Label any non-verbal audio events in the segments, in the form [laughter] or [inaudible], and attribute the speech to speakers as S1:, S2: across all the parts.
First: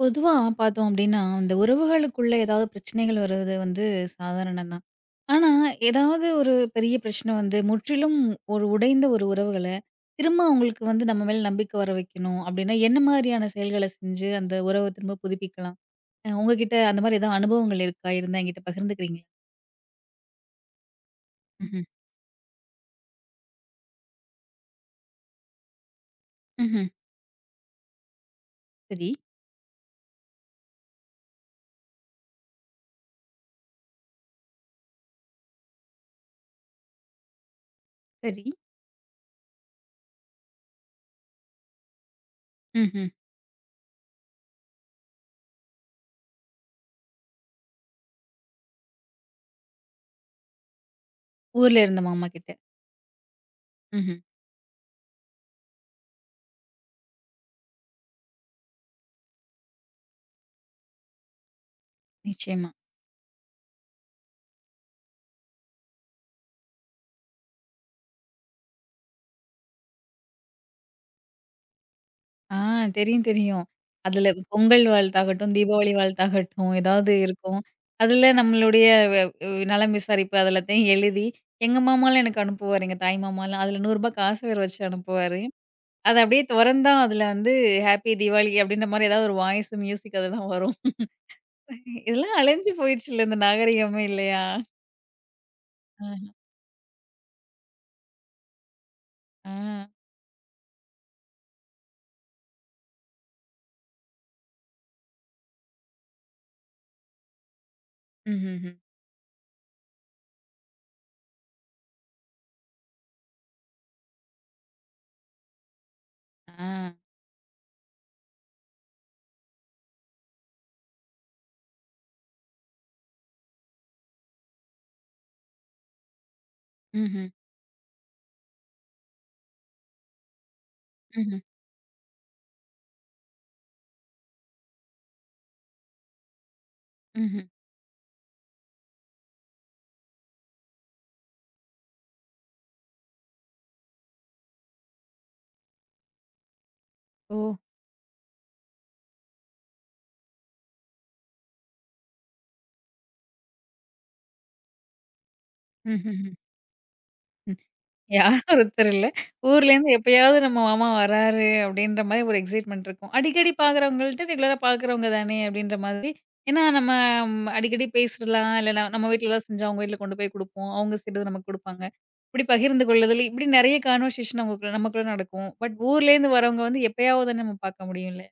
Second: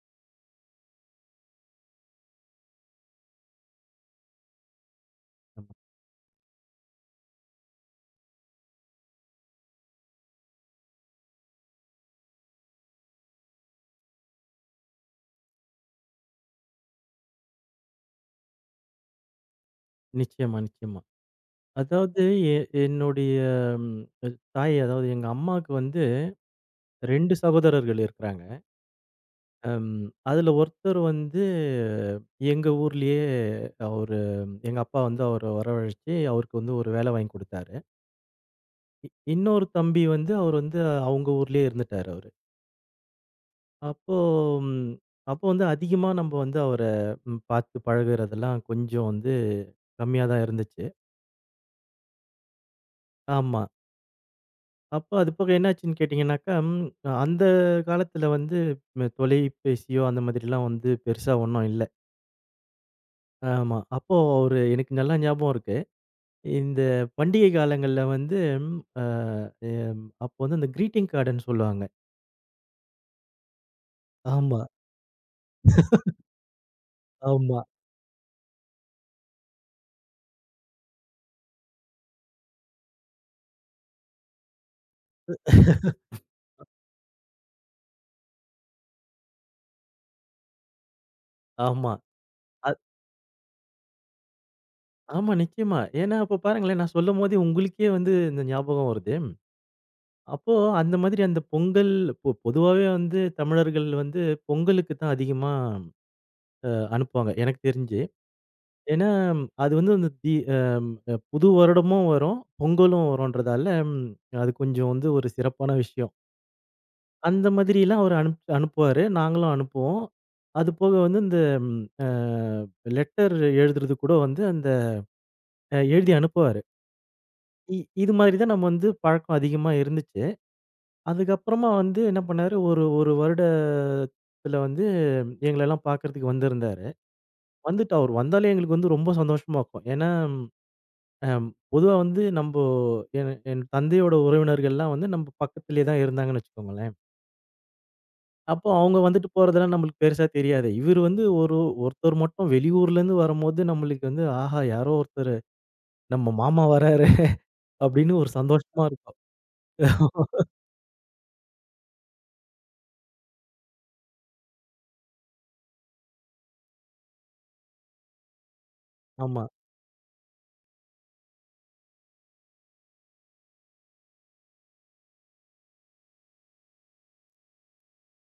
S1: பொதுவா பார்த்தோம் அப்டின்னா, அந்த உறவுகளுக்குள்ள ஏதாவது பிரச்சனைகள் வருவது வந்து சாதாரணம் தான். ஆனா, ஏதாவது ஒரு பெரிய பிரச்சனை வந்து முற்றிலும் ஒரு உடைந்த ஒரு உறவுகள, திரும்ப அவங்களுக்கு வந்து நம்ம மேல நம்பிக்கை வர வைக்கணும் அப்டின்னா, என்ன மாதிரியான செயல்கள செஞ்சு அந்த உறவ திரும்ப புதுப்பிக்கலாம்? உங்ககிட்ட அந்த மாரி ஏதாவது அனுபவங்கள் இருக்கா? இருந்தா என்கிட்ட பகிர்ந்துக்கிறீங்களா?
S2: நிச்சயமா, நிச்சயமா.
S1: ம்ஹ்ம்.
S2: அதாவது எ என்னுடைய ம் தாய், அதாவது எங்க அம்மாவுக்கு வந்து
S1: ம்ஹ்ம்.
S2: 2 சகோதரர்கள் இருக்கிறாங்க.
S1: சரி,
S2: அம் அதுல ஒருத்தர் வந்து எங்க ஊர்லயே அவரு, எங்க அப்பா வந்து அவர வரவழைச்சு, அவருக்கு வந்து ஒரு வேலை வாங்கி குடுத்தாரு.
S1: சரி.
S2: இ இன்னொரு தம்பி வந்து அவர் வந்து அவங்க ஊர்லயே இருந்துட்டாரு அவரு.
S1: ம்ஹ்ம்.
S2: அப்போ ம் அப்போ வந்து அதிகமா நம்ம வந்து அவர பார்த்து பழகுறதெல்லாம் கொஞ்சம் வந்து கம்மியா தான் இருந்துச்சு.
S1: ஊர்ல இருந்த மாமா கிட்ட.
S2: ஆமா.
S1: ம்ஹ்ம்.
S2: அப்ப அது போக என்னாச்சுன்னு கேட்டீங்கன்னாக்கா, அந்த காலத்துல வந்து தொலைபேசியோ அந்த மாதிரிலாம் வந்து பெருசா ஒண்ணும் இல்ல.
S1: நிச்சயமா.
S2: ஆமா. அப்போ ஒரு எனக்கு நல்லா ஞாபகம் இருக்கு. இந்த பண்டிகை காலங்கள்ல வந்து அ எம் அப்போ வந்து அந்த கிரீட்டிங் கார்டுன்னு சொல்லுவாங்க.
S1: ஆ, தெரியும், தெரியும். அதுல
S2: ஆமா,
S1: பொங்கல் வாழ்த்தாகட்டும், தீபாவளி வாழ்த்தாகட்டும் ஏதாவது இருக்கும்.
S2: ஆமா,
S1: அதுல நம்மளுடைய வ வ் நலம் விசாரிப்பு அதுலத்தையும் எழுதி, எங்க மாமாலாம் எனக்கு அனுப்புவாரு. எங்க தாய் மாமாலாம். அதுல ரூ. 100 காசு வேற வச்சு அனுப்புவாரு. அத அப்படியே தொறந்தா அதுல வந்து ஹேப்பி தீபாவளி அப்படின்ற மாரி ஏதாவது ஒரு வாய்ஸ், மியூசிக் அதெல்லாம் வரும்.
S2: ஆமா.
S1: இதெல்லாம்
S2: அ
S1: அழிஞ்சு போயிடுச்சுல்ல இந்த நாகரிகமே இல்லையா?
S2: ஆமா, நிச்சயமா. ஏன்னா
S1: ஆ,
S2: அப்ப பாருங்களேன், நான் சொல்லும்போதே உங்களுக்கே வந்து இந்த ஞாபகம் வருது.
S1: ஆ.
S2: அப்போ அந்த மாதிரி அந்த பொங்கல், பொதுவாவே வந்து தமிழர்கள் வந்து பொங்கலுக்கு தான் அதிகமா அனுப்புவாங்க எனக்கு தெரிஞ்சு.
S1: ம்ஹ்ஹ்ம்.
S2: ஏன்னா அது வந்து அந்த தி அம் அ புது வருடமும் வரும், பொங்கலும் வரும்ன்றதால, அது கொஞ்சம் வந்து ஒரு சிறப்பான விஷயம்.
S1: ஆ.
S2: அந்த மாதிரிலாம் அவரு அனுப்புவாரு. நாங்களும் அனுப்புவோம். அது போக வந்து இந்த ம் அ லெட்டர் எழுதுறது கூட வந்து அந்த எழுதி அனுப்புவாரு.
S1: ம்ஹ்ம்.
S2: இ இது மாதிரி தான் நம்ம வந்து பழக்கம் அதிகமா இருந்துச்சு.
S1: ம்ஹ்ம்.
S2: அதுக்கப்புறமா வந்து என்ன பண்ணாரு, ஒரு ஒரு வருடத்துல வந்து எங்களெல்லாம் பார்க்கறதுக்கு வந்திருந்தாரு.
S1: ம்ஹ்ம்.
S2: வந்துட்டு அவரு வந்தாலே எங்களுக்கு வந்து ரொம்ப சந்தோஷமா இருக்கும். ஏன்னா அம் பொதுவா வந்து என் என் தந்தையோட உறவினர்கள்லாம் வந்து நம்ப பக்கத்திலேயே தான் இருந்தாங்கன்னு வச்சுக்கோங்களேன்.
S1: ஓ!
S2: அப்போ அவங்க வந்துட்டு போறதெல்லாம் நம்மளுக்கு பெருசா தெரியாது. இவரு வந்து ஒரு, ஒருத்தர் மட்டும் வெளியூர்லேருந்து வரும்போது நம்மளுக்கு வந்து, "ஆஹா, யாரோ ஒருத்தரு,
S1: ம்ஹ்ஹ்ம்.
S2: நம்ம மாமா வராரு" அப்படின்னு ஒரு
S1: யாரும் [laughs]
S2: சந்தோஷமா
S1: ஒருத்தர் இல்ல.
S2: இருக்கும்.
S1: ஊர்லேருந்து எப்பயாவது நம்ம மாமா வராரு அப்படின்ற மாரி ஒரு எக்ஸைட்மென்ட் இருக்கும். அடிக்கடி பார்க்குறவங்கள்ட்ட ரெகுலரா பார்க்குறவங்க தானே அப்படின்ற மாதிரி. ஏன்னா நம்ம ம் அடிக்கடி பேசிடலாம். இல்ல நம்ம வீட்ல
S2: ஆமா,
S1: எதாவது செஞ்சு அவங்க வீட்ல கொண்டு போய் குடுப்போம். அவங்க செய்றது நமக்கு குடுப்பாங்க. இப்படி பகிர்ந்து கொள்ளுதல், இப்படி நெறைய கான்வர்சேஷன் அவங்களுக்குள்ள நமக்குள்ள நடக்கும். பட் ஊர்லேருந்து வரவங்க வந்து எப்பயாவது தானே நம்ம பார்க்க முடியும்ல.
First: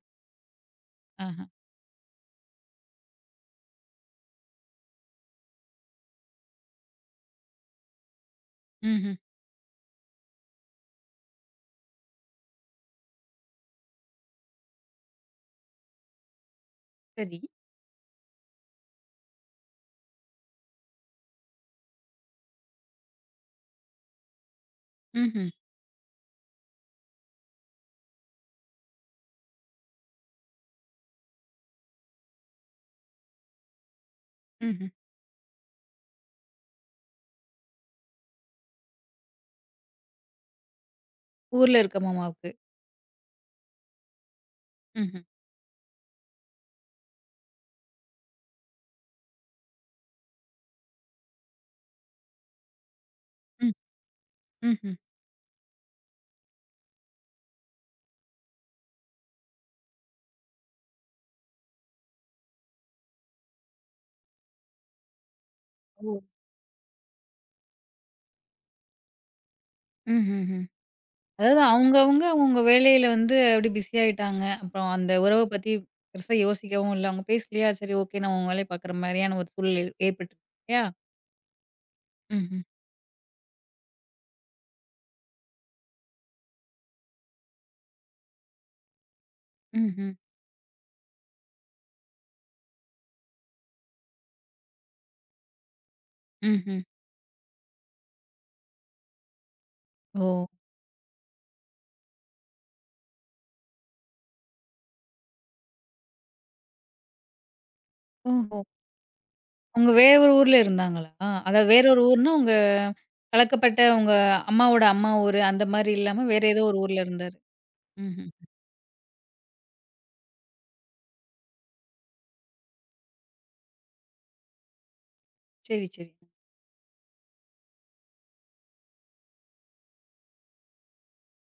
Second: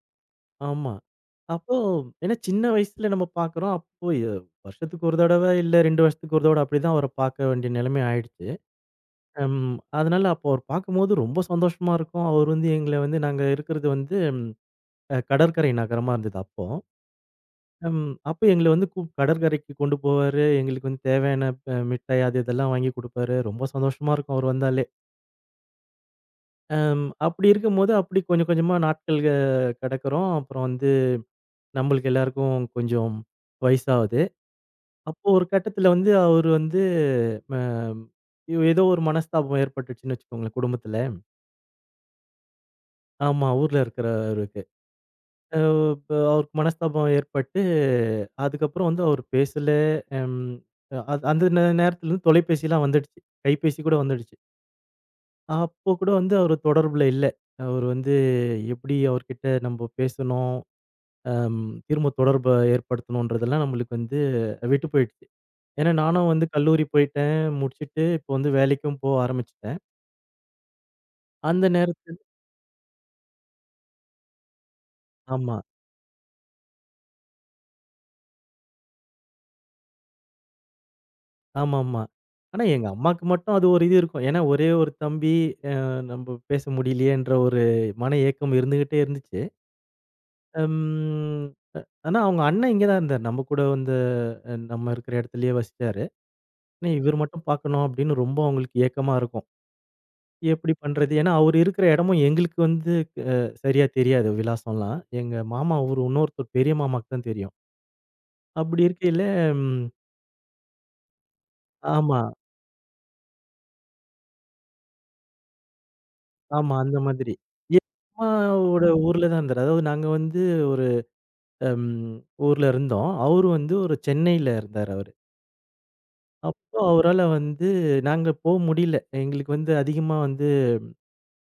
S2: ஆமா.
S1: ஆஹா.
S2: அப்போ ஏன்னா சின்ன வயசுல நம்ம பார்க்குறோம். அப்போ வருஷத்துக்கு ஒரு தடவ, இல்ல 2 வருஷத்துக்கு ஒரு தடவ, அப்படிதான் அவர பார்க்க வேண்டிய நிலைமை ஆயிடுச்சு.
S1: ம்ஹ்ம்.
S2: அம் அதனால அப்போ அவர பார்க்கும்போது ரொம்ப சந்தோஷமா இருக்கும். அவர் வந்து எங்கள வந்து, நாங்க இருக்கிறது வந்து கடற்கரை நகரமா இருந்தது அப்போ.
S1: சரி.
S2: அப்ப எங்கள வந்து கடற்கரைக்கு கொண்டு போவாரு. எங்களுக்கு வந்து தேவையான மிட்டாய் அது இதெல்லாம் வாங்கி குடுப்பாரு. ரொம்ப சந்தோஷமா இருக்கும் அவரு வந்தாலே.
S1: ம்ஹ்ம்.
S2: அப்படி இருக்கும்போது அப்படி கொஞ்சம் கொஞ்சமா நாட்கள் கடக்கிறோம். அப்புறம் வந்து நம்மளுக்கு எல்லாருக்கும் கொஞ்சம் வயசாகுது.
S1: ம்ஹ்ம்.
S2: அப்போ ஒரு கட்டத்தில வந்து அவரு வந்து ம ஏதோ ஒரு மனஸ்தாபம் ஏற்பட்டுச்சுன்னு வச்சுக்கோங்களேன் குடும்பத்தில.
S1: ஊர்ல இருக்க மாமாவுக்கு.
S2: ஆமா, ஊர்ல இருக்கிறவருக்கு.
S1: ம்ஹ்ம்.
S2: அ இப்ப அவருக்கு மனஸ்தாபம் ஏற்பட்டு, அதுக்கப்புறம் வந்து அவர் பேசல. அம் அது அந்த நேரத்துல வந்து தொலைபேசிலாம் வந்துடுச்சு.
S1: ம்.
S2: கைபேசி கூட வந்துடுச்சு.
S1: ம்ஹ்ம்.
S2: அப்போ கூட வந்து அவரு தொடர்புல இல்ல. அவரு வந்து எப்படி அவர்கிட்ட நம்ம பேசணும், அம் திரும்ப தொடர்ப ஏற்படுத்தணுன்றதெல்லாம் நம்மளுக்கு வந்து விட்டு போயிடுச்சு. ஏன்னா
S1: ஓ!
S2: நானும் வந்து கல்லூரி போயிட்டேன், முடிச்சுட்டு இப்போ வந்து வேலைக்கும் போக ஆரம்பிச்சுட்டேன்.
S1: ம்ஹ்ஹ்ம். அதாவது
S2: அந்த நேரத்துல
S1: அவங்க வேலையில வந்து அப்படி பிஸி ஆயிட்டாங்க. அப்புறம் அந்த உறவ
S2: ஆமா.
S1: பத்தி பெருசா யோசிக்கவும் இல்ல. அவங்க பேசலயா, சரி ஓகே நம்ம அவங்க வேலைய பாக்குற மாரியான ஒரு சூழ்நிலை ஏற்பட்டுருச்சு இல்லையா?
S2: ஆமாமா.
S1: ம்ஹ்ம்.
S2: ஆனா எங்க அம்மாக்கு மட்டும் அது ஒரு இது இருக்கும். ஏன்னா ஒரே ஒரு தம்பி, அ நம்ப பேச முடியலையேன்ற ஒரு மன ஏக்கம் இருந்துகிட்டே இருந்துச்சு.
S1: ம்ஹ்ம்.
S2: ம். ஆனா அவங்க அண்ணன் இங்க தான் இருந்தாரு. நம்ம கூட வந்து நம்ம இருக்கிற இடத்துலயே வசிச்சாரு.
S1: ம்ஹ்ம்.
S2: ஆனா இவரு மட்டும் பார்க்கணும் அப்படின்னு ரொம்ப அவங்களுக்கு ஏக்கமா இருக்கும்.
S1: ஓ!
S2: எப்படி பண்றது? ஏன்னா அவரு இருக்கிற இடமும் எங்களுக்கு வந்து அ சரியா தெரியாது விலாசம்லாம். எங்க மாமா ஊரு, இன்னொருத்தர் பெரிய மாமாக்கு தான் தெரியும்.
S1: ஓஹோ!
S2: அப்படி இருக்கையில, ம்.
S1: அவங்க வேற ஒரு ஊர்ல இருந்தாங்களா? அதாவது வேற ஒரு
S2: ஆமா.
S1: ஊர்னா, உங்க கலக்கப்பட்ட உங்க அம்மாவோட அம்மா ஊரு அந்த மாரி இல்லாம வேற ஏதோ
S2: ஆமா,
S1: ஒரு
S2: அந்த
S1: ஊர்ல
S2: மாதிரி.
S1: இருந்தாரு.
S2: என்
S1: ம்ஹ்ம்.
S2: அம்மாவோட ஊர்ல தான் இருந்தாரு. அதாவது நாங்க வந்து ஒரு அம் ஊர்ல இருந்தோம். அவரு வந்து ஒரு சென்னையில இருந்தாரு அவரு.
S1: சரி, சரி.
S2: அப்போ அவரால வந்து நாங்க போ முடியல. எங்களுக்கு வந்து அதிகமா வந்து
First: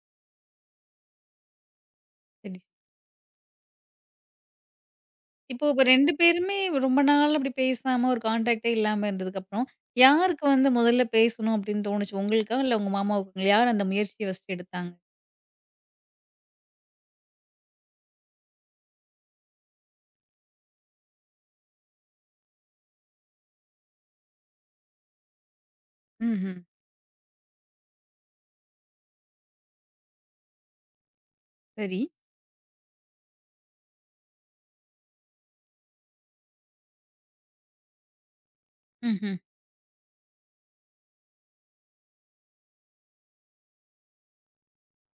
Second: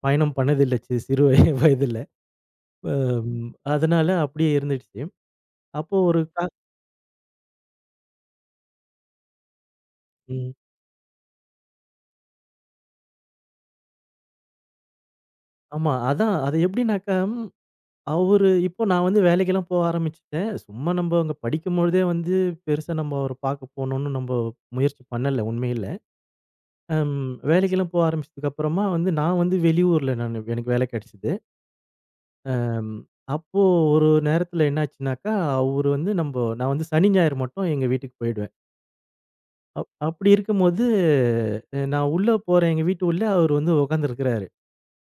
S2: பயணம் பண்ணதில்ல, சிறு [laughs] வயதுல.
S1: சரி.
S2: அம் அதனால அப்படியே இருந்துடுச்சு.
S1: இப்ப
S2: அப்போ
S1: 2
S2: ஒரு க
S1: பேருமே ரொம்ப நாள் அப்படி பேசாம ஒரு கான்டாக்ட்டே இல்லாம இருந்ததுக்கப்புறம், யாருக்கு
S2: ம்.
S1: வந்து முதல்ல பேசணும் அப்படின்னு தோணுச்சு? உங்களுக்கா? இல்ல உங்க மாமாவுக்குங்களா? யார் அந்த முயற்சிய ஃபர்ஸ்ட் எடுத்தாங்க?
S2: ஆமா. அதான் அது எப்படின்னாக்கா, அவரு, இப்போ நான் வந்து வேலைக்கெல்லாம் போக ஆரம்பிச்சுட்டேன். சும்மா நம்ப அங்க படிக்கும்பொழுதே வந்து பெருசா நம்ம அவர பார்க்க போணும்னு நம்ப முயற்சி பண்ணல உண்மையில.
S1: ம்ஹ்ம்.
S2: அம் வேலைக்கெல்லாம் போக ஆரம்பிச்சதுக்கு அப்புறமா வந்து நான் வந்து வெளியூர்ல, எனக்கு வேலை கிடைச்சது.
S1: சரி.
S2: அம் அப்போ ஒரு நேரத்துல என்னாச்சுனாக்கா, அவரு வந்து, நம்ப நான் வந்து சனி, ஞாயிறு மட்டும் எங்க வீட்டுக்கு போயிடுவேன்.
S1: ம்ஹ்ம்.
S2: அப்படி இருக்கும்போது நான் உள்ள போறேன், எங்க வீட்டு உள்ள அவரு வந்து உட்காந்துருக்கிறாரு.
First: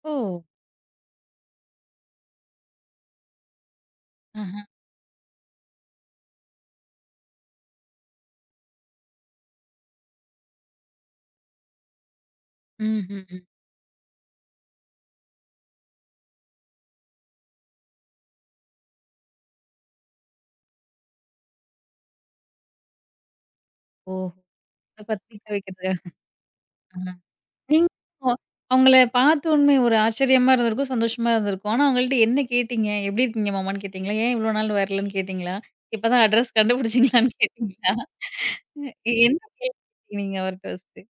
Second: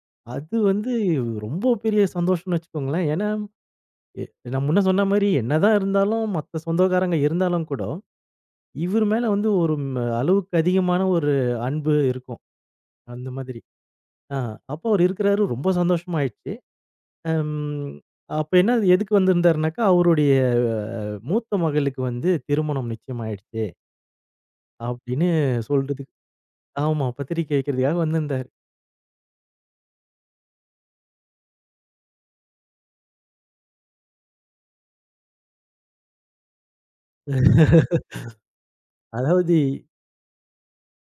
S1: ஓ!
S2: அது வந்து ரொம்ப பெரிய சந்தோஷம்னு வச்சுக்கோங்களேன். ஏன்னா எ
S1: ஆஹ.
S2: நான் முன்ன சொன்ன மாரி, என்னதான் இருந்தாலும் மத்த சொந்தக்காரங்க இருந்தாலும் கூட, இவரு மேல வந்து ஒரு அளவுக்கு அதிகமான ஒரு அன்பு இருக்கும். அந்த
S1: ம்ஹ்ம்.
S2: மாதிரி. ஆ அப்போ அவரு இருக்கிறாரு. ரொம்ப சந்தோஷமாயிடுச்சு. அம். அப்ப என்ன எதுக்கு வந்திருந்தாருனாக்கா, அவருடைய மூத்த மகளுக்கு வந்து திருமணம் நிச்சயமாயிடுச்சு
S1: ஓஹோ! அத
S2: அப்படின்னு
S1: பத்திரிக்க
S2: சொல்றதுக்கு,
S1: வைக்கிறதுக்காக.
S2: ஆமா,
S1: ஆஹ.
S2: பத்திரிக்கை
S1: நீங்க
S2: வைக்கிறதுக்காக
S1: ஓ,
S2: வந்திருந்தாரு.
S1: அவங்கள பார்த்தோனமே ஒரு ஆச்சரியமா இருந்திருக்கும், சந்தோஷமா இருந்திருக்கும். ஆனா அவங்கள்ட்ட என்ன கேட்டீங்க? "எப்படி இருக்கீங்க மாமான்னு?" கேட்டீங்களா? "ஏன் இவ்வளோ நாள் வரலன்னு?" கேட்டீங்களா? இப்பதான் அட்ரஸ் கண்டுபிடிச்சீங்களான்னு கேட்டீங்களா? [laughs] என்ன
S2: அதாவது
S1: கேள்வி கேட்டீங்க நீங்க அவர்ட்ட ஃபர்ஸ்ட்டு?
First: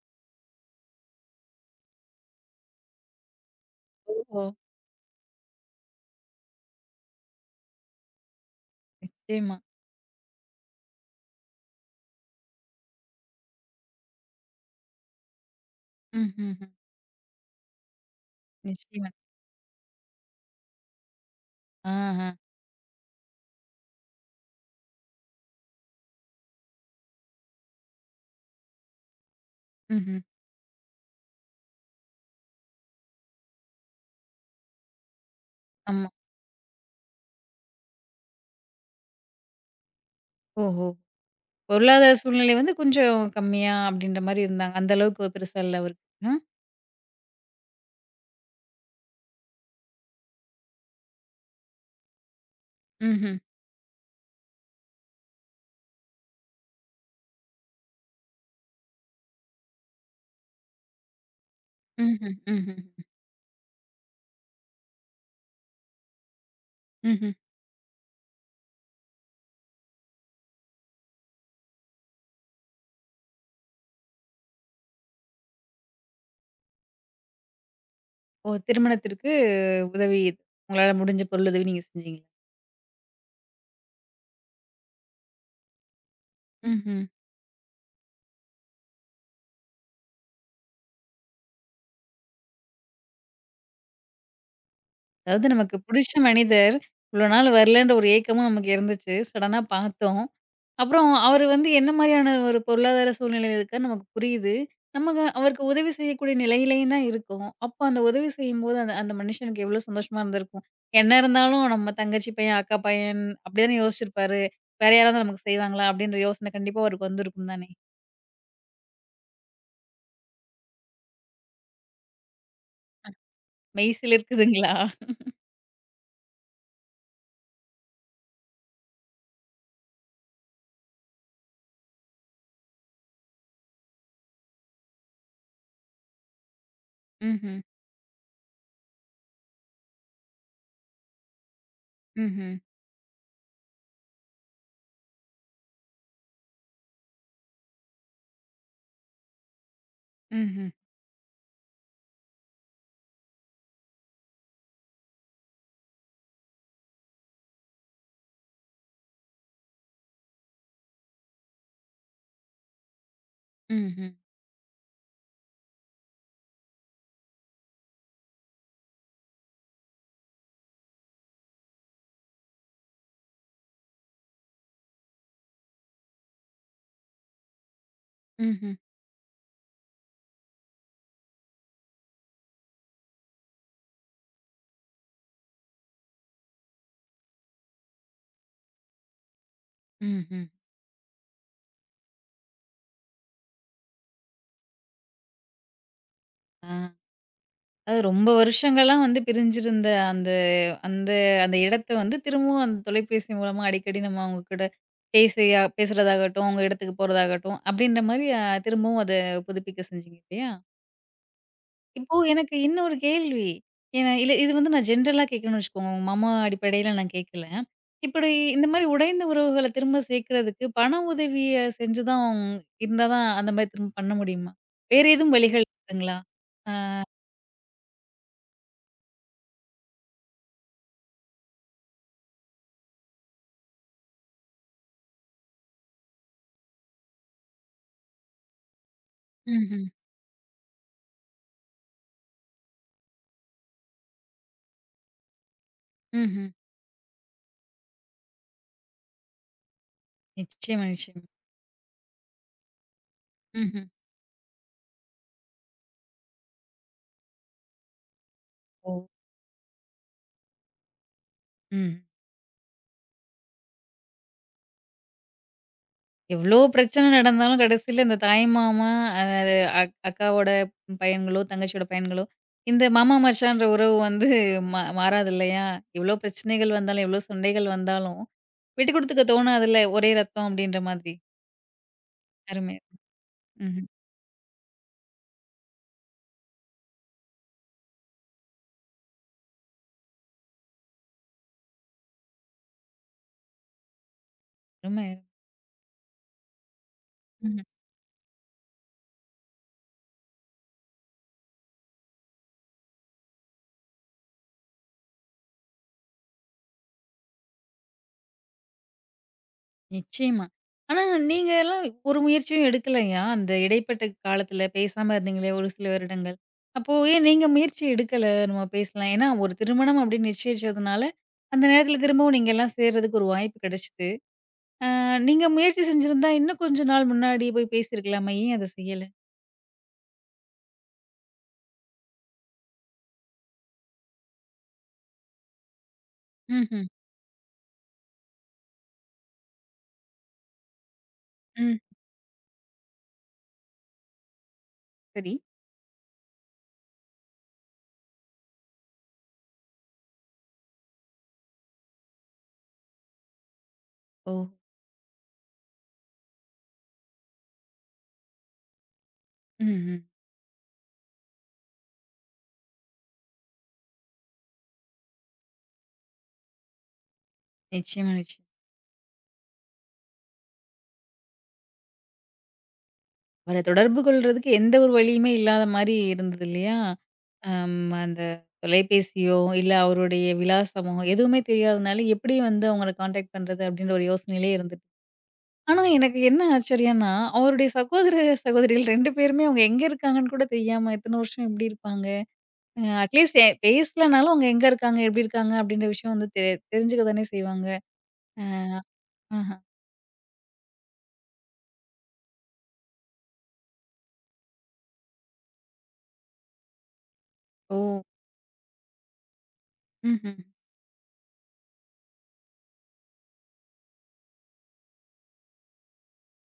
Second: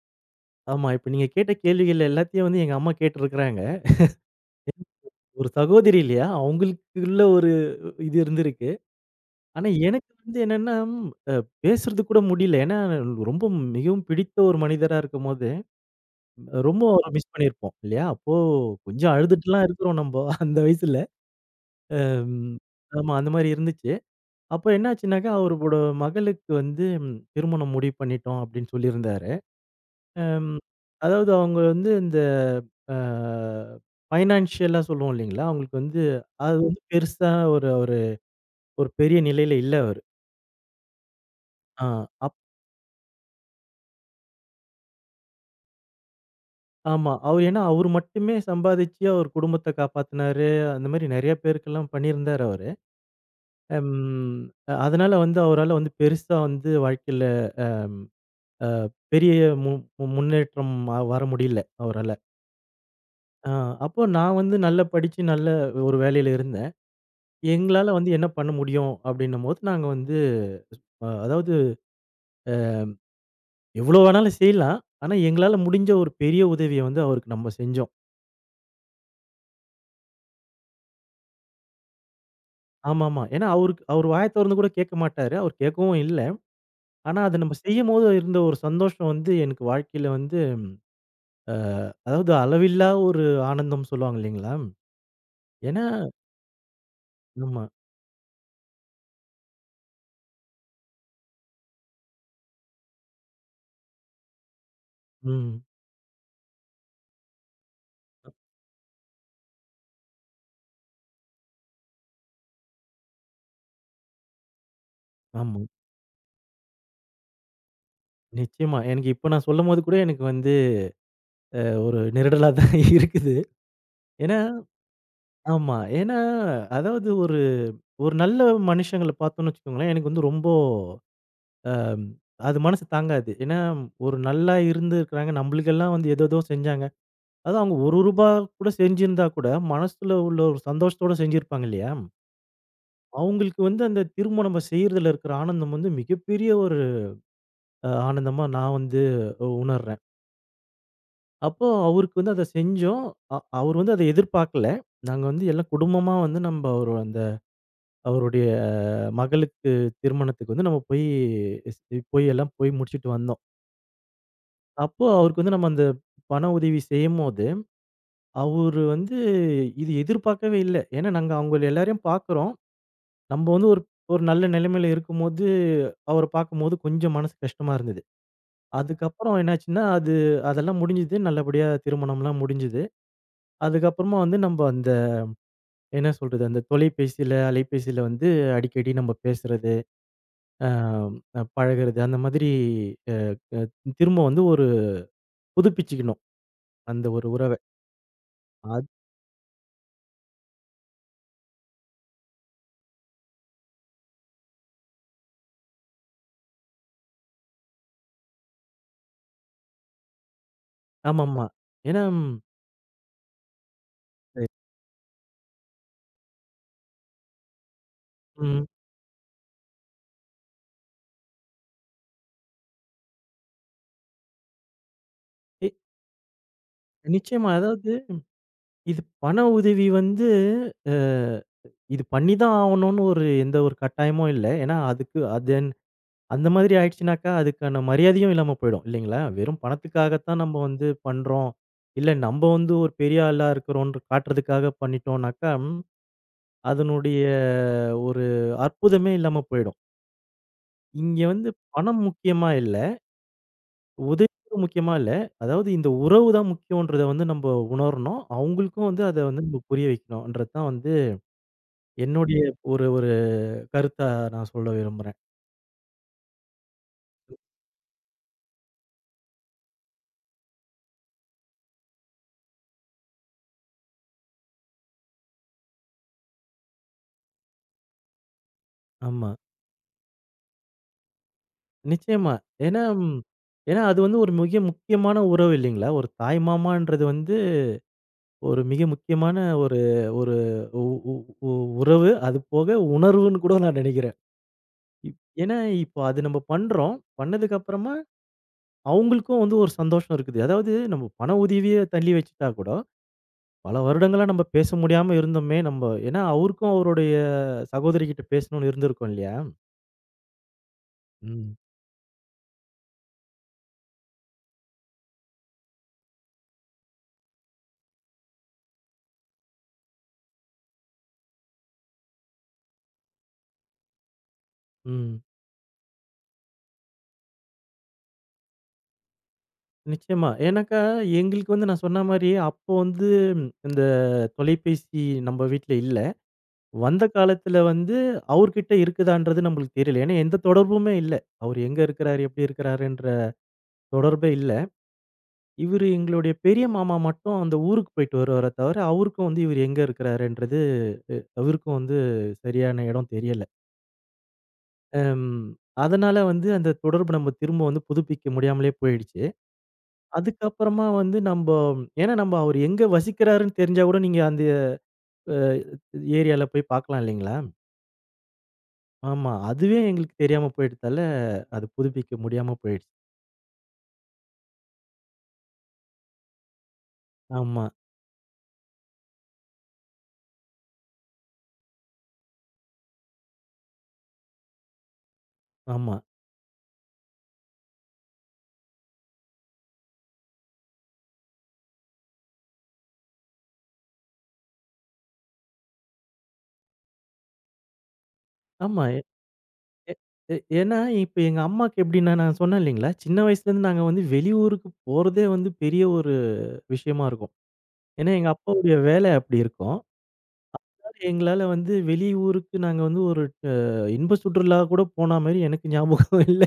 S2: ஆமா, இப்ப நீங்க கேட்ட கேள்விகள் எல்லாத்தையும் வந்து எங்க அம்மா கேட்டுருக்கிறாங்க.
S1: ஓஹோ!
S2: ஒரு சகோதரி இல்லையா? அவங்களுக்குள்ள ஒரு இது இருந்திருக்கு.
S1: நிச்சயமா.
S2: ஆனா எனக்கு வந்து என்னன்னா, அ பேசுறது கூட முடியல. ஏன்னா ரொம்ப, மிகவும் பிடித்த ஒரு மனிதரா இருக்கும்போது,
S1: ம்ஹ்ஹ்ம்.
S2: ரொம்ப மிஸ் பண்ணியிருப்போம் இல்லையா? அப்போ
S1: நிச்சயமா.
S2: கொஞ்சம் அழுதுட்டுலாம் இருக்கிறோம் நம்ப அந்த வயசுல.
S1: ஆஹா.
S2: ம். ஆமா. அந்த மாரி இருந்துச்சு. அப்ப என்னாச்சுன்னாக்கா, அவரோட மகளுக்கு வந்து, திருமணம் முடிவு பண்ணிட்டோம் அப்படின்னு சொல்லியிருந்தாரு.
S1: ம்ஹ்ம்.
S2: அம். அதாவது அவங்க வந்து இந்த அ ஃபைனான்ஷியலா சொல்லுவோம் இல்லைங்களா? அவங்களுக்கு வந்து
S1: ஆமா.
S2: அது வந்து பெருசா, ஒரு ஒரு ஒரு பெரிய நிலையில இல்ல அவரு.
S1: ஓஹோ!
S2: ஆ.
S1: பொருளாதார
S2: அப்
S1: சூழ்நிலை வந்து கொஞ்சம் கம்மியா அப்படின்ற மாரி இருந்தாங்க. அந்த அளவுக்கு பெருசா இல்ல அவருக்கு. அ.
S2: ஆமா. அவரு, ஏன்னா அவரு மட்டுமே சம்பாதிச்சு அவர் குடும்பத்த காப்பாத்துனாரு. அந்த மாரி நெறைய பேருக்கெல்லாம் பண்ணியிருந்தாரு அவரு.
S1: ம்ஹ்ம்.
S2: அம். அதனால வந்து அவரால வந்து பெருசா வந்து வாழ்க்கையில அ பெரிய மு மு- முன்னேற்றம் வர முடியல அவரால.
S1: ம்ஹ்ம். ம்ஹ்ம்.
S2: அ அப்போ நான் வந்து நல்லா படிச்சு நல்ல ஒரு வேலையில இருந்தேன்.
S1: ம்ஹ்ம்.
S2: எங்களால வந்து என்ன பண்ண முடியும் அப்படின்னும்போது, நாங்க வந்து அதாவது எவ்வளோ வேணாலும் செய்யலாம். ஆனா எங்களால முடிஞ்ச ஒரு பெரிய உதவிய வந்து அவருக்கு நம்ம செஞ்சோம்.
S1: ஓ! திருமணத்திற்கு உதவி உங்களால முடிஞ்ச பொருளுதவி நீங்க செஞ்சீங்க.
S2: ஆமாமா. ஏன்னா அவருக்கு, அவர் வாய தொறந்து கூட கேட்க மாட்டாரு. அவர் கேட்கவும் இல்ல.
S1: ம்ஹ்ம்.
S2: ஆனா அத நம்ம செய்யும்போது இருந்த ஒரு சந்தோஷம் வந்து எனக்கு வாழ்க்கையில வந்து அ அதாவது அளவில்லா ஒரு ஆனந்தம் சொல்லுவாங்க இல்லைங்களா?
S1: அதாவது நமக்கு
S2: ஏன்னா
S1: புடிச்ச மனிதர் இவ்வளோ நாள்
S2: ஆமா.
S1: வரலன்ற ஒரு ஏக்கமும் நமக்கு இருந்துச்சு. சடனா பார்த்தோம். அப்புறம் அவரு வந்து என்ன மாரியான ஒரு பொருளாதார சூழ்நிலையில இருக்காருன்னு நமக்கு புரியுது. நமக்கு
S2: ம்.
S1: அவருக்கு உதவி செய்யக்கூடிய நிலையிலேயும் தான் இருக்கோம். அப்போ அந்த உதவி செய்யும்போது அந்த அந்த மனுஷனுக்கு எவ்ளோ சந்தோஷமா இருந்திருக்கும். என்ன இருந்தாலும் நம்ம தங்கச்சி பையன், அக்கா பையன் அப்படி தானே யோசிச்சிருப்பாரு. வேற யாராவது நமக்கு
S2: ஆமா.
S1: செய்வாங்களா? அப்படின்ற யோசனை கண்டிப்பா அவருக்கு வந்திருக்கும் தானே!
S2: நிச்சயமா. எனக்கு இப்ப நான் சொல்லும்போது கூட எனக்கு வந்து அ ஒரு நெருடலா தான் [laughs] இருக்குது. ஏன்னா
S1: மெய்சிலிர்க்குதுங்களா?
S2: ஆமா. ஏன்னா அதாவது ஒரு ஒரு நல்ல மனுஷங்கள பார்த்தோம்னு வச்சுக்கோங்களேன், எனக்கு வந்து ரொம்ப அம் அது மனசு தாங்காது. ஏன்னா ஒரு நல்லா இருந்திருக்கிறாங்க. நம்மளுக்கெல்லாம் வந்து ஏதேதோ செஞ்சாங்க.
S1: ம்ஹ்ம்.
S2: அதுவும் அவங்க ரூ. 1 கூட செஞ்சிருந்தா கூட மனசுல உள்ள ஒரு சந்தோஷத்தோட செஞ்சிருப்பாங்க இல்லையா?
S1: ம்ஹ்ம்.
S2: அவங்களுக்கு வந்து அந்த திரும்ப நம்ம செய்றதுல இருக்கிற ஆனந்தம் வந்து மிகப்பெரிய ஒரு ஆனந்தமா நான் வந்து உணர்றேன்.
S1: ம்ஹ்ம்.
S2: அப்போ அவருக்கு வந்து அத செஞ்சோம். அவரு வந்து அத எதிர்பார்க்கல. நாங்க வந்து எல்லாம் குடும்பமா வந்து நம்ப ஒரு அந்த அவருடைய மகளுக்கு திருமணத்துக்கு வந்து, நம்ம போய் ஸ் போய் எல்லாம் போய் முடிச்சுட்டு வந்தோம்.
S1: ம்ஹ்ம்.
S2: அப்போ அவருக்கு வந்து நம்ம அந்த பண உதவி செய்யும்போது, அவரு வந்து இது எதிர்பார்க்கவே இல்ல. ஏன்னா நாங்க அவங்கள எல்லாரையும் பார்க்குறோம். நம்ப வந்து ஒரு, ஒரு நல்ல நிலைமையில இருக்கும்போது, அவர பார்க்கும்போது கொஞ்சம் மனசு கஷ்டமா இருந்தது.
S1: ம்ஹ்ம்.
S2: அதுக்கப்புறம் என்னாச்சுன்னா, அது அதெல்லாம் முடிஞ்சுது. நல்லபடியா திருமணம்லாம் முடிஞ்சுது. அதுக்கப்புறமா வந்து நம்ப அந்த, என்ன சொல்றது, அந்த தொலைபேசியில, அலைபேசியில வந்து அடிக்கடி நம்ம பேசுறது,
S1: ம்ஹ்ம். ம்ஹ்ம்.
S2: அ பழகுறது, அந்த மாதிரி அ அ திரும்ப வந்து ஒரு புதுப்பிச்சுக்கணும்,
S1: ஆ.
S2: அந்த ஒரு உறவ.
S1: அது ரொம்ப
S2: அது
S1: வருஷங்களா வந்து பிரிஞ்சிருந்த அந்த அந்த அந்த இடத்த வந்து திரும்பவும் அந்த தொலைபேசி மூலமா அடிக்கடி நம்ம அவங்க கூட பேசியா பேசுறதாகட்டும், அவங்க இடத்துக்கு போறதாகட்டும் அப்படின்ற மாரி அ திரும்பவும் அத புதுப்பிக்க செஞ்சீங்க இல்லையா?
S2: ஆமாமா. ஏன்னா
S1: இப்போ எனக்கு இன்னொரு கேள்வி. ஏன்னா இல்ல
S2: சரி.
S1: இது வந்து நான் ஜென்ரலா கேட்கணும்னு வச்சுக்கோங்க. உங்க மாமா அடிப்படையில நான் கேட்கல. இப்படி இந்த
S2: ம்.
S1: மாரி உடைந்த உறவுகள திரும்ப சேர்க்கறதுக்கு பண உதவிய செஞ்சு தான் இருந்தா தான் அந்த மாரி திரும்ப பண்ண முடியுமா? வேற எதுவும் வழிகள்
S2: எ
S1: இருக்குங்களா?
S2: நிச்சயமா. அதாவது இது பண உதவி வந்து, அ இது பண்ணி தான் ஆவணும்னு ஒரு எந்த ஒரு கட்டாயமும் இல்ல. ஏன்னா அதுக்கு அது அந்த மாதிரி ஆயிடுச்சுனாக்கா, அதுக்கான மரியாதையும் இல்லாம போயிடும். இல்லைங்களா? வெறும்
S1: ம்ஹ்ம். ம்ஹ்ம்.
S2: பணத்துக்காகத்தான் நம்ம வந்து பண்றோம். இல்ல நம்ப வந்து ஒரு பெரிய ஆளா இருக்கிறோம்ன்னு காட்டுறதுக்காக பண்ணிட்டோம்னாக்கா,
S1: ம்ஹ்ம்.
S2: அதனுடைய ஒரு அற்புதமே இல்லாம போயிடும்.
S1: நிச்சயமா,
S2: இங்க
S1: நிச்சயமா.
S2: வந்து பணம் முக்கியமா இல்ல.
S1: ம்ஹ்ம்.
S2: உதவி முக்கியமா இல்ல. அதாவது இந்த உறவு தான் முக்கியம்ன்றத வந்து நம்ப உணரணும். அவங்களுக்கும்
S1: ஓ!
S2: வந்து அத வந்து நம்ம புரிய வைக்கணும்ன்றது தான் வந்து
S1: ம்.
S2: என்னுடைய ஒரு, ஒரு கருத்தா நான் சொல்ல விரும்புறேன்.
S1: எவ்ளோ பிரச்சனை நடந்தாலும் கடைசில இந்த தாய் மாமா, அ அக் அக்காவோட பையன்களோ, தங்கச்சியோட பையன்களோ, இந்த மாமா மச்சான்ற உறவு வந்து மாறாது இல்லையா? எவ்ளோ பிரச்சனைகள் வந்தாலும், எவ்ளோ சண்டைகள் வந்தாலும், விட்டு குடுத்துக்க
S2: ஆமா.
S1: தோணாதுல்ல. ஒரே ரத்தம் அப்டின்ற மாதிரி.
S2: நிச்சயமா.
S1: அருமை.
S2: ஏன்னா ஏன்னா
S1: ம்ஹ்ம்.
S2: அது வந்து ஒரு மிக முக்கியமான உறவு இல்லைங்களா? ஒரு தாய் மாமான்றது வந்து ஒரு மிக முக்கியமான ஒரு, ஒரு உ உ உ உறவு. அது போக உணர்வுன்னு கூட நான் நெனைக்கிறேன்.
S1: அருமை.
S2: இப் ஏன்னா இப்போ அது நம்ம பண்றோம். பண்ணதுக்கு அப்புறமா அவங்களுக்கும் வந்து ஒரு சந்தோஷம் இருக்குது. அதாவது நம்ம பண உதவிய தள்ளி வச்சுட்டா கூட, பல வருடங்களா நம்ம பேச முடியாம இருந்தோமே! நம்ப, ஏன்னா அவருக்கும் அவருடைய சகோதரிகிட்ட பேசணும்னு இருந்திருக்கும் இல்லையா?
S1: நிச்சயமா. ஆனா நீங்க
S2: ம்.
S1: எல்லாம் ஒரு முயற்சியும் எடுக்கலையா? அந்த இடைப்பட்ட காலத்துல பேசாம இருந்தீங்களே ஒரு சில வருடங்கள். அப்போ ஏன் நீங்க முயற்சி எடுக்கல? நம்ம பேசலாம். ஏன்னா ஒரு திருமணம் அப்படின்னு நிச்சயிச்சதுனால, அந்த நேரத்துல திரும்பவும் நீங்க எல்லாம் சேர்றதுக்கு ஒரு வாய்ப்பு கிடைச்சது. அ
S2: ம்.
S1: நீங்க முயற்சி செஞ்சிருந்தா இன்னும் கொஞ்ச நாள் முன்னாடி போய் பேசியிருக்கலாமே! ஏன் அத செய்யல?
S2: நிச்சயமா. ஏன்னாக்கா, எங்களுக்கு வந்து நான் சொன்ன மாரி, அப்போ வந்து இந்த தொலைபேசி நம்ம வீட்ல இல்ல.
S1: ம்ஹ்ம்.
S2: வந்த காலத்துல வந்து அவர்கிட்ட இருக்குதான்றது நம்மளுக்கு தெரியல. ஏன்னா, எந்த தொடர்புமே இல்ல. அவரு
S1: ம்.
S2: எங்க இருக்கிறாரு, எப்படி இருக்கிறாருன்ற தொடர்பே இல்ல.
S1: சரி.
S2: இவரு, எங்களுடைய பெரிய மாமா மட்டும் அந்த ஊருக்கு போயிட்டு வருவாரே தவிர, அவருக்கும் வந்து இவரு எங்க இருக்கிறாருன்றது அவருக்கும் வந்து சரியான இடம் தெரியல.
S1: ஓ!
S2: அம் அதனால வந்து அந்த தொடர்பு நம்ம திரும்ப வந்து புதுப்பிக்க முடியாமலே போயிடுச்சு.
S1: ம், ம்.
S2: அதுக்கப்புறமா வந்து நம்ப, ஏன்னா நம்ப அவரு எங்க வசிக்கிறாருன்னு தெரிஞ்சா கூட நீங்க அந்த அ ஏரியால போய் பார்க்கலாம் இல்லைங்களா?
S1: நிச்சயமா, நிச்சயமா.
S2: ஆமா. அதுவே எங்களுக்கு தெரியாம போயிட்டதால, அது புதுப்பிக்க முடியாம போயிடுச்சு.
S1: அவர தொடர்பு கொள்றதுக்கு எந்த ஒரு வழியுமே இல்லாத மாரி இருந்தது இல்லையா?
S2: ஆமா,
S1: அம் அந்த தொலைபேசியோ, இல்ல அவருடைய விலாசமோ எதுவுமே தெரியாதனால எப்படி வந்து அவங்கள கான்டாக்ட் பண்றது அப்படின்ற ஒரு யோசனையிலே இருந்துட்டு. ஆனா
S2: ஆமா,
S1: எனக்கு என்ன ஆச்சரியம்னா, அவருடைய சகோதர, சகோதரிகள் 2 பேருமே அவங்க எங்க இருக்காங்கன்னு கூட தெரியாம இத்தன வருஷம் எப்படி இருப்பாங்க? அ அட்லீஸ்ட் பேசலனாலும் அவங்க எங்க இருக்காங்க, எப்படி இருக்காங்க அப்படின்ற விஷயம் வந்து தெரிஞ்சுக்க தானே செய்வாங்க. அ
S2: ஆமா. எ
S1: ஆஹா.
S2: எ ஏன்னா இப்ப எங்க அம்மாக்கு எப்படின்னா நான் சொன்னேன் இல்லைங்களா? சின்ன வயசுலேருந்து நாங்க வந்து வெளியூருக்கு போறதே வந்து பெரிய ஒரு விஷயமா இருக்கும்.
S1: ஓ!
S2: ஏன்னா எங்க அப்பாவுடைய வேலை அப்படி இருக்கும்.
S1: ம்ஹ்ம்.
S2: அதனால எங்களால வந்து வெளியூருக்கு நாங்க வந்து ஒரு அ இன்ப சுற்றுலா கூட போன மாரி எனக்கு ஞாபகம் இல்ல.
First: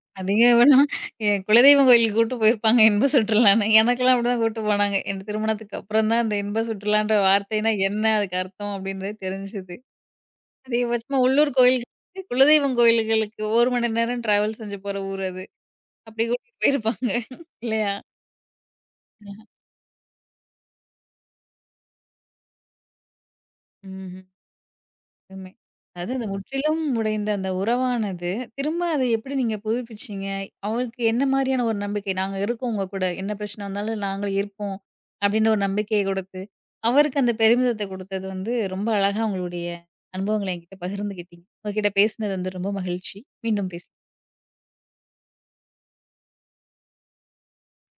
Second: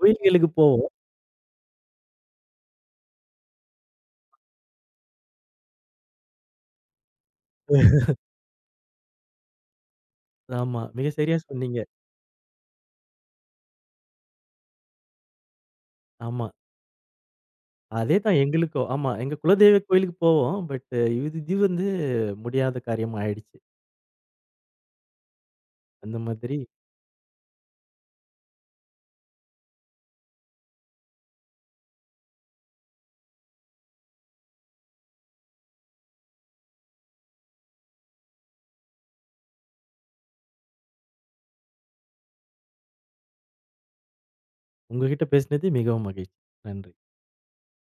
S2: கோயில்களுக்கு
S1: அதிகபட்சம்
S2: போவோம்.
S1: என் குலதெய்வம் கோயிலுக்கு கூட்டு போயிருப்பாங்க இன்ப சுற்றுலான்னு. எனக்கெல்லாம் அப்படிதான் கூட்டு போனாங்க. என் திருமணத்துக்கு அப்புறம் தான் அந்த இன்ப சுற்றுலான்ற வார்த்தைன்னா என்ன? அதுக்கு அர்த்தம் அப்படின்றது தெரிஞ்சுது.
S2: ஆமா, மிக
S1: அதிகபட்சமா
S2: சரியா
S1: உள்ளூர்
S2: சொன்னீங்க.
S1: கோயிலுக்கு குலதெய்வம் கோயில்களுக்கு 1 மணி நேரம் டிராவல் செஞ்சு போற ஊர் அது. அப்படி
S2: ஆமா.
S1: கூட்டிட்டு போயிருப்பாங்க இல்லையா?
S2: அதேதான் எங்களுக்கும். ஆமா. எங்க குலதெய்வ கோயிலுக்கு போவோம். பட் இது இது வந்து முடியாத காரியமா ஆயிடுச்சு.
S1: ம்ஹ்ம். உண்மை. அதாவது
S2: அந்த
S1: அந்த
S2: மாதிரி
S1: முற்றிலும் உடைந்த அந்த உறவானது, திரும்ப அதை எப்படி நீங்க புதுப்பிச்சீங்க? அவருக்கு என்ன மாரியான ஒரு நம்பிக்கை? "நாங்க இருக்கோம் உங்க கூட. என்ன பிரச்சனை வந்தாலும் நாங்க இருப்போம்." அப்படின்ற ஒரு நம்பிக்கைய குடுத்து, அவருக்கு அந்த பெருமிதத்த குடுத்தது வந்து ரொம்ப அழகா உங்களுடைய அனுபவங்கள என்கிட்ட பகிர்ந்துக்கிட்டீங்க. உங்ககிட்ட பேசினது வந்து ரொம்ப மகிழ்ச்சி. மீண்டும் பேசலாம்.
S2: உங்ககிட்ட பேசினது மிகவும் மகிழ்ச்சி. நன்றி.